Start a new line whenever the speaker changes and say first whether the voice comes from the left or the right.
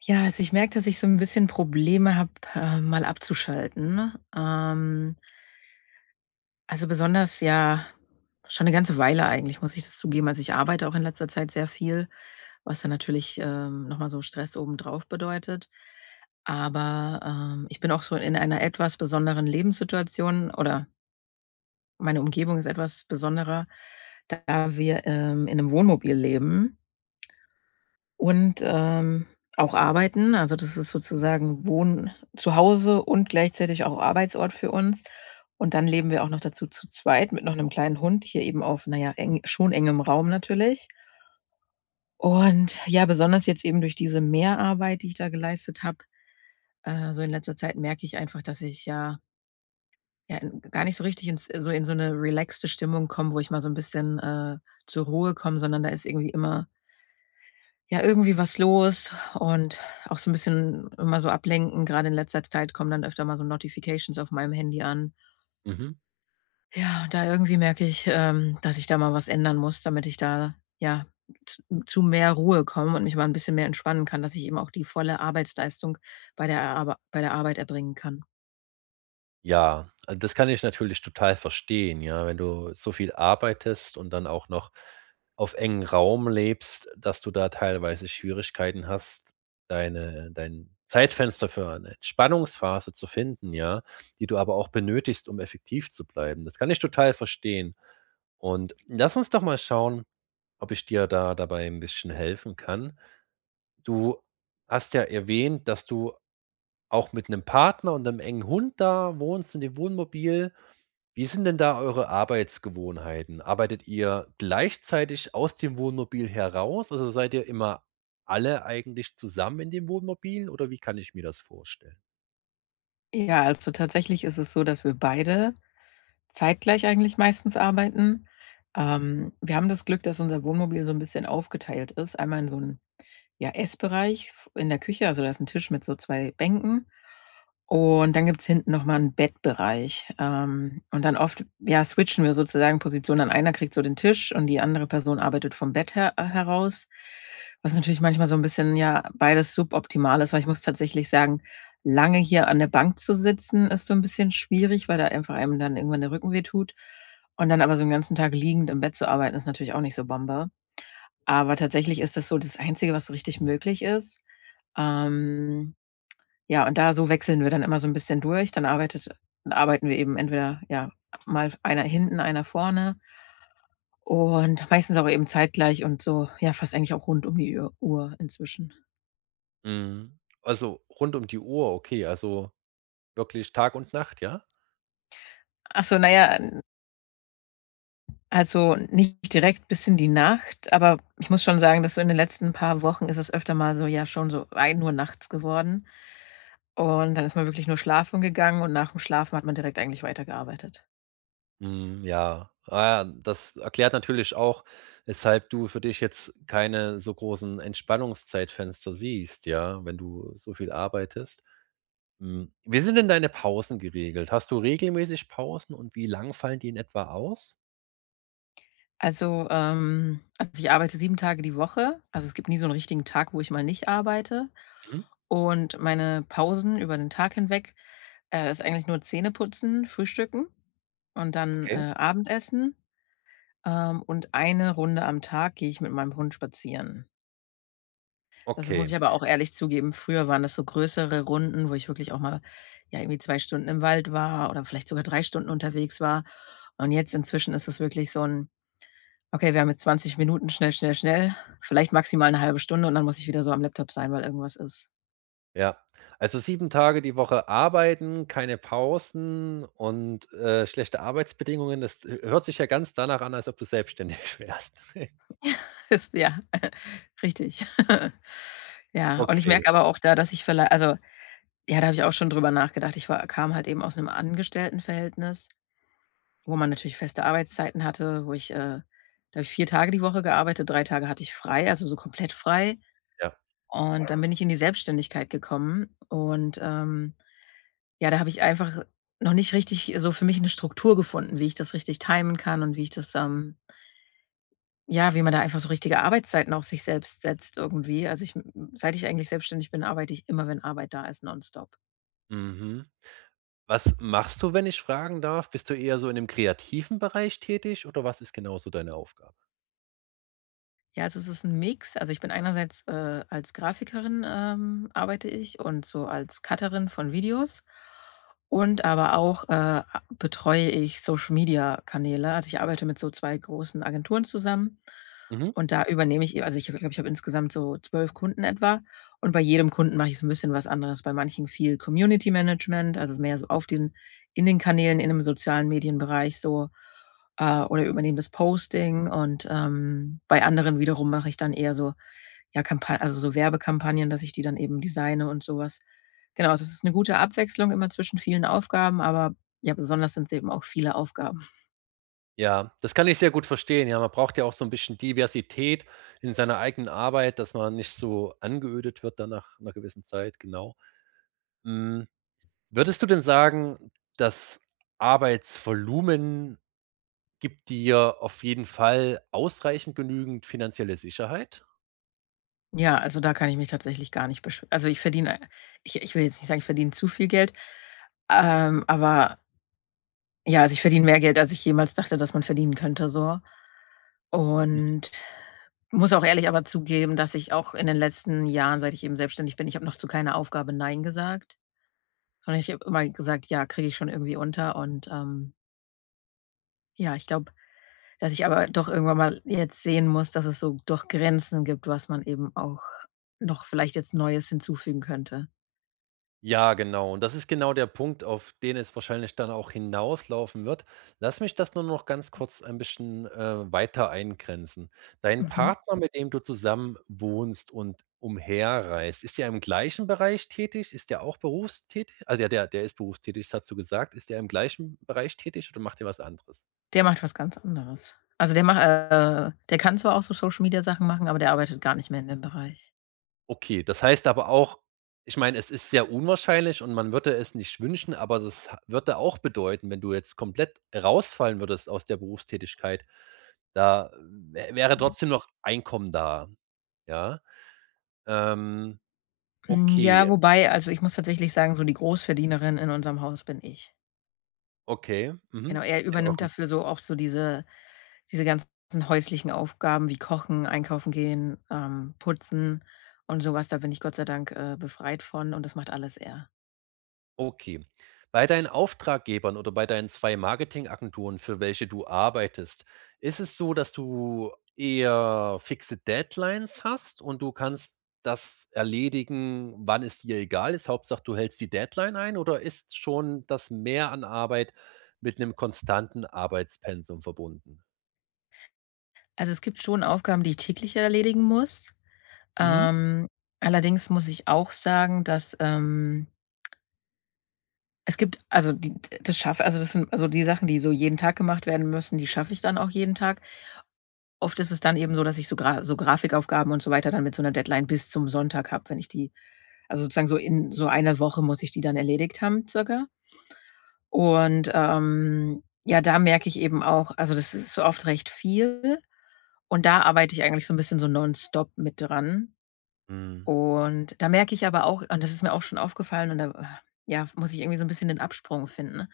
left: Ja, also ich merke, dass ich so ein bisschen Probleme habe, mal abzuschalten. Also besonders, ja, schon eine ganze Weile eigentlich, muss ich das zugeben. Also ich arbeite auch in letzter Zeit sehr viel, was dann natürlich, noch mal so Stress obendrauf bedeutet. Aber, ich bin auch so in einer etwas besonderen Lebenssituation, oder meine Umgebung ist etwas besonderer, da wir, in einem Wohnmobil leben. Und auch arbeiten. Also, das ist sozusagen Wohn zu Hause und gleichzeitig auch Arbeitsort für uns. Und dann leben wir auch noch dazu zu zweit mit noch einem kleinen Hund, hier eben auf, naja, eng, schon engem Raum natürlich. Und ja, besonders jetzt eben durch diese Mehrarbeit, die ich da geleistet habe, so in letzter Zeit merke ich einfach, dass ich ja in gar nicht so richtig ins so in so eine relaxte Stimmung komme, wo ich mal so ein bisschen, zur Ruhe komme, sondern da ist irgendwie immer, Ja, irgendwie was los und auch so ein bisschen immer so ablenken. Gerade in letzter Zeit kommen dann öfter mal so Notifications auf meinem Handy an.
right: Mhm.
left: Ja, da irgendwie merke ich, dass ich da mal was ändern muss, damit ich da, ja, z zu mehr Ruhe komme und mich mal ein bisschen mehr entspannen kann, dass ich eben auch die volle Arbeitsleistung bei der Arbeit erbringen kann.
right: Ja, also, das kann ich natürlich total verstehen, ja, wenn du so viel arbeitest und dann auch noch auf engem Raum lebst, dass du da teilweise Schwierigkeiten hast, dein Zeitfenster für eine Entspannungsphase zu finden, ja, die du aber auch benötigst, um effektiv zu bleiben. Das kann ich total verstehen. Und lass uns doch mal schauen, ob ich dir da dabei ein bisschen helfen kann. Du hast ja erwähnt, dass du auch mit 'nem Partner und 'nem engen Hund da wohnst, in dem Wohnmobil. Wie sind denn da eure Arbeitsgewohnheiten? Arbeitet ihr gleichzeitig aus dem Wohnmobil heraus? Also, seid ihr immer alle eigentlich zusammen in dem Wohnmobil oder wie kann ich mir das vorstellen?
left: Ja, also tatsächlich ist es so, dass wir beide zeitgleich eigentlich meistens arbeiten. Wir haben das Glück, dass unser Wohnmobil so ein bisschen aufgeteilt ist. Einmal in so 'n Ja, Essbereich f in der Küche, also da ist ein Tisch mit so 2 Bänken, und dann gibt's hinten noch mal 'n Bettbereich. Und dann oft, ja, switchen wir sozusagen Positionen, dann einer kriegt so den Tisch und die andere Person arbeitet vom Bett her heraus, was natürlich manchmal so ein bisschen, ja, beides suboptimal ist, weil ich muss tatsächlich sagen, lange hier an der Bank zu sitzen, ist so ein bisschen schwierig, weil da einfach einem dann irgendwann der Rücken wehtut. Und dann aber so 'n ganzen Tag liegend im Bett zu arbeiten, ist natürlich auch nicht so Bombe. Aber tatsächlich ist das so das Einzige, was so richtig möglich ist. Ähm, ja, und da so wechseln wir dann immer so ein bisschen durch. Dann arbeitet arbeiten wir eben entweder, ja, mal einer hinten, einer vorne, und meistens auch eben zeitgleich und so, ja, fast eigentlich auch rund um die Ü Uhr inzwischen.
right: Mhm. Also, rund um die Uhr, okay, also wirklich Tag und Nacht, ja?
left: Achso, naja, also nicht direkt bis in die Nacht, aber ich muss schon sagen, dass so in den letzten paar Wochen ist es öfter mal so, ja, schon so 1 Uhr nachts geworden, und dann ist man wirklich nur schlafen gegangen und nach dem Schlafen hat man direkt eigentlich weitergearbeitet.
right: Mhm, ja. Ah, das erklärt natürlich auch, weshalb du für dich jetzt keine so großen Entspannungszeitfenster siehst, ja, wenn du so viel arbeitest. Hm, wie sind denn deine Pausen geregelt? Hast du regelmäßig Pausen und wie lang fallen die in etwa aus?
left: Also, ich arbeite 7 Tage die Woche. Also, es gibt nie so einen richtigen Tag, wo ich mal nicht arbeite.
right: Mhm,
left: Und meine Pausen über den Tag hinweg, ist eigentlich nur Zähneputzen, Frühstücken und dann,
right: okay.
left: Abendessen. Und eine Runde am Tag gehe ich mit meinem Hund spazieren. Das muss
right: Okay,
left: ich aber auch ehrlich zugeben, früher waren das so größere Runden, wo ich wirklich auch mal, ja, irgendwie 2 Stunden im Wald war oder vielleicht sogar 3 Stunden unterwegs war. Und jetzt inzwischen ist es wirklich so ein Okay, wir haben jetzt 20 Minuten, schnell, schnell, schnell. Vielleicht maximal eine halbe Stunde, und dann muss ich wieder so am Laptop sein, weil irgendwas ist.
right: ja. Also 7 Tage die Woche arbeiten, keine Pausen und schlechte Arbeitsbedingungen. Das h hört sich ja ganz danach an, als ob du selbstständig wärst.
left: Ist ja, richtig. Ja, und ich
right: Okay,
left: merke aber auch da, dass ich vielleicht, also, ja, da habe ich auch schon drüber nachgedacht. Ich war kam halt eben aus einem Angestelltenverhältnis, wo man natürlich feste Arbeitszeiten hatte, wo ich, da habe ich 4 Tage die Woche gearbeitet, 3 Tage hatte ich frei, also so komplett frei.
right: ja.
left: Und dann bin ich in die Selbstständigkeit gekommen und, ja, da habe ich einfach noch nicht richtig so für mich 'ne Struktur gefunden, wie ich das richtig timen kann und wie ich das, ja, wie man da einfach so richtige Arbeitszeiten auch sich selbst setzt irgendwie. Also, ich m seit ich eigentlich selbstständig bin, arbeite ich immer, wenn Arbeit da ist, nonstop.
right: Mhm. Was machst du, wenn ich fragen darf? Bist du eher so in dem kreativen Bereich tätig oder was ist genau so deine Aufgabe?
left: Ja, also es ist ein Mix. Also, ich bin einerseits, als Grafikerin, arbeite ich und so als Cutterin von Videos, und aber auch, betreue ich Social-Media-Kanäle. Also, ich arbeite mit so 2 großen Agenturen zusammen,
right: Mhm.
left: und da übernehme ich eben, also, ich glaube, ich habe insgesamt so 12 Kunden etwa, und bei jedem Kunden mache ich so ein bisschen was anderes. Bei manchen viel Community Management, also mehr so auf den, in den Kanälen, in dem sozialen Medienbereich so, oder übernehme das Posting und, bei anderen wiederum mache ich dann eher so, ja, Kampa also so Werbekampagnen, dass ich die dann eben designe und sowas. Genau, also es ist 'ne gute Abwechslung immer zwischen vielen Aufgaben, aber ja, besonders sind's eben auch viele Aufgaben.
right: Ja, das kann ich sehr gut verstehen. Ja, man braucht ja auch so ein bisschen Diversität in seiner eigenen Arbeit, dass man nicht so angeödet wird dann nach 'ner gewissen Zeit, genau. Hm, würdest du denn sagen, das Arbeitsvolumen gibt dir auf jeden Fall ausreichend genügend finanzielle Sicherheit?
left: Ja, also da kann ich mich tatsächlich gar nicht beschw also ich verdiene ich ich will jetzt nicht sagen, ich verdiene zu viel Geld, aber ja, also ich verdiene mehr Geld, als ich jemals dachte, dass man verdienen könnte so. Und muss auch ehrlich aber zugeben, dass ich auch in den letzten Jahren, seit ich eben selbstständig bin, ich habe noch zu keiner Aufgabe „Nein“ gesagt, sondern ich habe immer gesagt: „Ja, kriege ich schon irgendwie unter“, und, ja, ich glaube, dass ich aber doch irgendwann mal jetzt sehen muss, dass es so doch Grenzen gibt, was man eben auch noch vielleicht jetzt Neues hinzufügen könnte.
right: Ja, genau. Und das ist genau der Punkt, auf den es wahrscheinlich dann auch hinauslaufen wird. Lass mich das nur noch ganz kurz ein bisschen weiter eingrenzen. Dein
left: Mhm.
right: Partner, mit dem du zusammen wohnst und umherreist, ist der im gleichen Bereich tätig? Ist der auch berufstätig? Also ja, der ist berufstätig, das hast du gesagt. Ist der im gleichen Bereich tätig oder macht er was anderes?
left: Der macht was ganz anderes. Also, der macht der kann zwar auch so Social Media Sachen machen, aber der arbeitet gar nicht mehr in dem Bereich.
right: Okay, das heißt aber auch, ich meine, es ist sehr unwahrscheinlich und man würde es nicht wünschen, aber das ha würde auch bedeuten, wenn du jetzt komplett rausfallen würdest aus der Berufstätigkeit, da wä wäre trotzdem noch Einkommen da, ja? Ähm,
left: Hm,
right: okay,
left: ja, wobei, also, ich muss tatsächlich sagen, so die Großverdienerin in unserem Haus bin ich.
right: okay,
left: Genau,
right: mhm.
left: er übernimmt dafür so auch so diese ganzen häuslichen Aufgaben wie Kochen, einkaufen gehen, putzen und sowas. Da bin ich Gott sei Dank, befreit von, und das macht alles er.
right: Okay. Bei deinen Auftraggebern oder bei deinen 2 Marketingagenturen, für welche du arbeitest, ist es so, dass du eher fixe Deadlines hast und du kannst das erledigen, wann es dir egal ist? Hauptsache, du hältst die Deadline ein oder ist schon das Mehr an Arbeit mit einem konstanten Arbeitspensum verbunden?
left: Also, es gibt schon Aufgaben, die ich täglich erledigen muss.
right: Mhm.
left: Ähm, allerdings muss ich auch sagen, dass, es gibt, also, die das schaffe, also, das sind, also, die Sachen, die so jeden Tag gemacht werden müssen, die schaffe ich dann auch jeden Tag. Oft ist es dann eben so, dass ich so Grafikaufgaben und so weiter dann mit so einer Deadline bis zum Sonntag habe, wenn ich die, also sozusagen so in so einer Woche muss ich die dann erledigt haben, circa. Und, ja, da merke ich eben auch, also das ist so oft recht viel, und da arbeite ich eigentlich so ein bisschen so nonstop mit dran.
right: Mhm.
left: Und da merke ich aber auch, und das ist mir auch schon aufgefallen, und da, ja, muss ich irgendwie so ein bisschen den Absprung finden,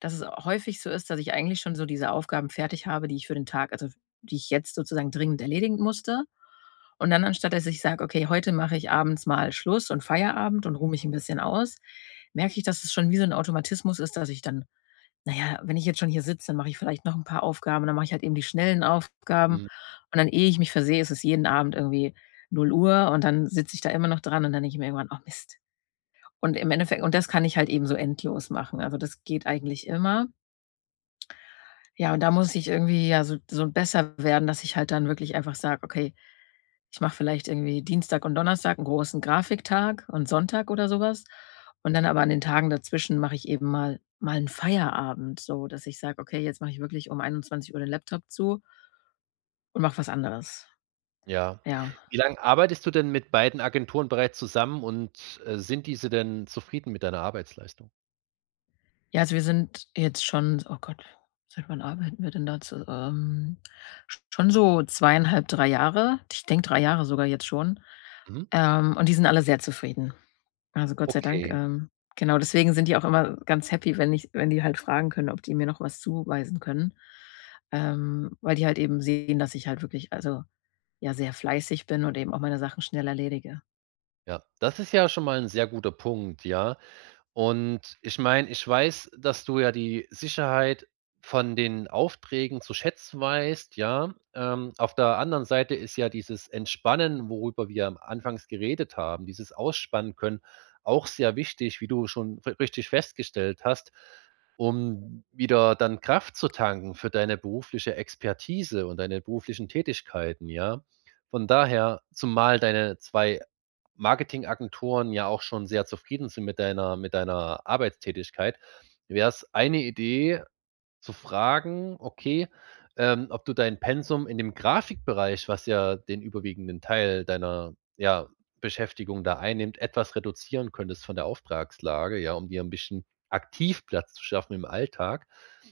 left: dass es häufig so ist, dass ich eigentlich schon so diese Aufgaben fertig habe, die ich für den Tag, also die ich jetzt sozusagen dringend erledigen musste. Und dann, anstatt dass ich sage: „Okay, heute mache ich abends mal Schluss und Feierabend und ruhe mich ein bisschen aus“, merke ich, dass es schon wie so ein Automatismus ist, dass ich dann, naja, wenn ich jetzt schon hier sitze, dann mache ich vielleicht noch ein paar Aufgaben, dann mache ich halt eben die schnellen Aufgaben,
right: Mhm.
left: und dann, ehe ich mich versehe, ist es jeden Abend irgendwie 0 Uhr, und dann sitze ich da immer noch dran und dann denke ich mir irgendwann: „Ach Mist.“ Und im Endeffekt, und das kann ich halt eben so endlos machen. Also, das geht eigentlich immer. Ja, und da muss ich irgendwie, ja, so besser werden, dass ich halt dann wirklich einfach sage: „Okay, ich mache vielleicht irgendwie Dienstag und Donnerstag einen großen Grafiktag und Sonntag oder sowas. Und dann aber an den Tagen dazwischen mache ich eben mal einen Feierabend, so dass ich sage: Okay, jetzt mache ich wirklich um 21 Uhr den Laptop zu und mache was anderes.“
right: Ja.
left: Ja.
right: Wie lange arbeitest du denn mit beiden Agenturen bereits zusammen und sind diese denn zufrieden mit deiner Arbeitsleistung?
left: Ja, also wir sind jetzt schon, oh Gott, seit wann arbeiten wir denn dazu? Schon so 2,5, 3 Jahre. Ich denke 3 Jahre sogar jetzt schon.
right: Mhm.
left: Und die sind alle sehr zufrieden. Also Gott sei Dank,
right: Okay,
left: genau deswegen sind die auch immer ganz happy, wenn ich wenn die halt fragen können, ob die mir noch was zuweisen können, weil die halt eben sehen, dass ich halt wirklich, also, ja, sehr fleißig bin und eben auch meine Sachen schnell erledige.
right: ja. Das ist ja schon mal ein sehr guter Punkt, ja. Und ich meine, ich weiß, dass du ja die Sicherheit von den Aufträgen zu schätzen weißt, ja. Auf der anderen Seite ist ja dieses Entspannen, worüber wir am anfangs geredet haben, dieses Ausspannen können, auch sehr wichtig, wie du schon ri richtig festgestellt hast, um wieder dann Kraft zu tanken für deine berufliche Expertise und deine beruflichen Tätigkeiten, ja. Von daher, zumal deine 2 Marketingagenturen ja auch schon sehr zufrieden sind mit deiner Arbeitstätigkeit, wäre es eine Idee zu fragen, okay, ob du dein Pensum in dem Grafikbereich, was ja den überwiegenden Teil deiner, ja, Beschäftigung da einnimmt, etwas reduzieren könntest von der Auftragslage, ja, um dir ein bisschen Aktivplatz zu schaffen im Alltag.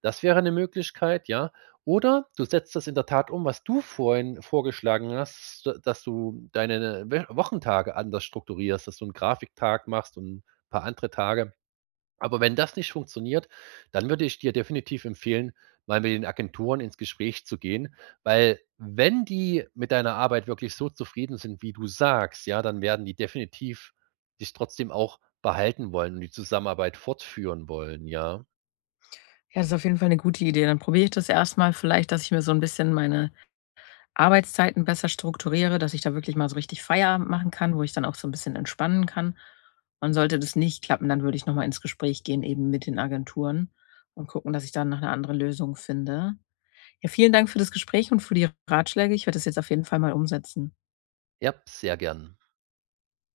right: Das wäre eine Möglichkeit, ja. Oder du setzt das in der Tat um, was du vorhin vorgeschlagen hast, d dass du deine Wö Wochentage anders strukturierst, dass du einen Grafiktag machst und ein paar andere Tage. Aber wenn das nicht funktioniert, dann würde ich dir definitiv empfehlen, mal mit den Agenturen ins Gespräch zu gehen, weil wenn die mit deiner Arbeit wirklich so zufrieden sind, wie du sagst, ja, dann werden die definitiv dich trotzdem auch behalten wollen und die Zusammenarbeit fortführen wollen, ja.
left: Ja, das ist auf jeden Fall eine gute Idee. Dann probiere ich das erstmal vielleicht, dass ich mir so ein bisschen meine Arbeitszeiten besser strukturiere, dass ich da wirklich mal so richtig Feierabend machen kann, wo ich dann auch so ein bisschen entspannen kann. Und sollte das nicht klappen, dann würde ich noch mal ins Gespräch gehen eben mit den Agenturen und gucken, dass ich dann noch 'ne andere Lösung finde. Ja, vielen Dank für das Gespräch und für die Ratschläge. Ich werde das jetzt auf jeden Fall mal umsetzen.
right: Ja, sehr gern.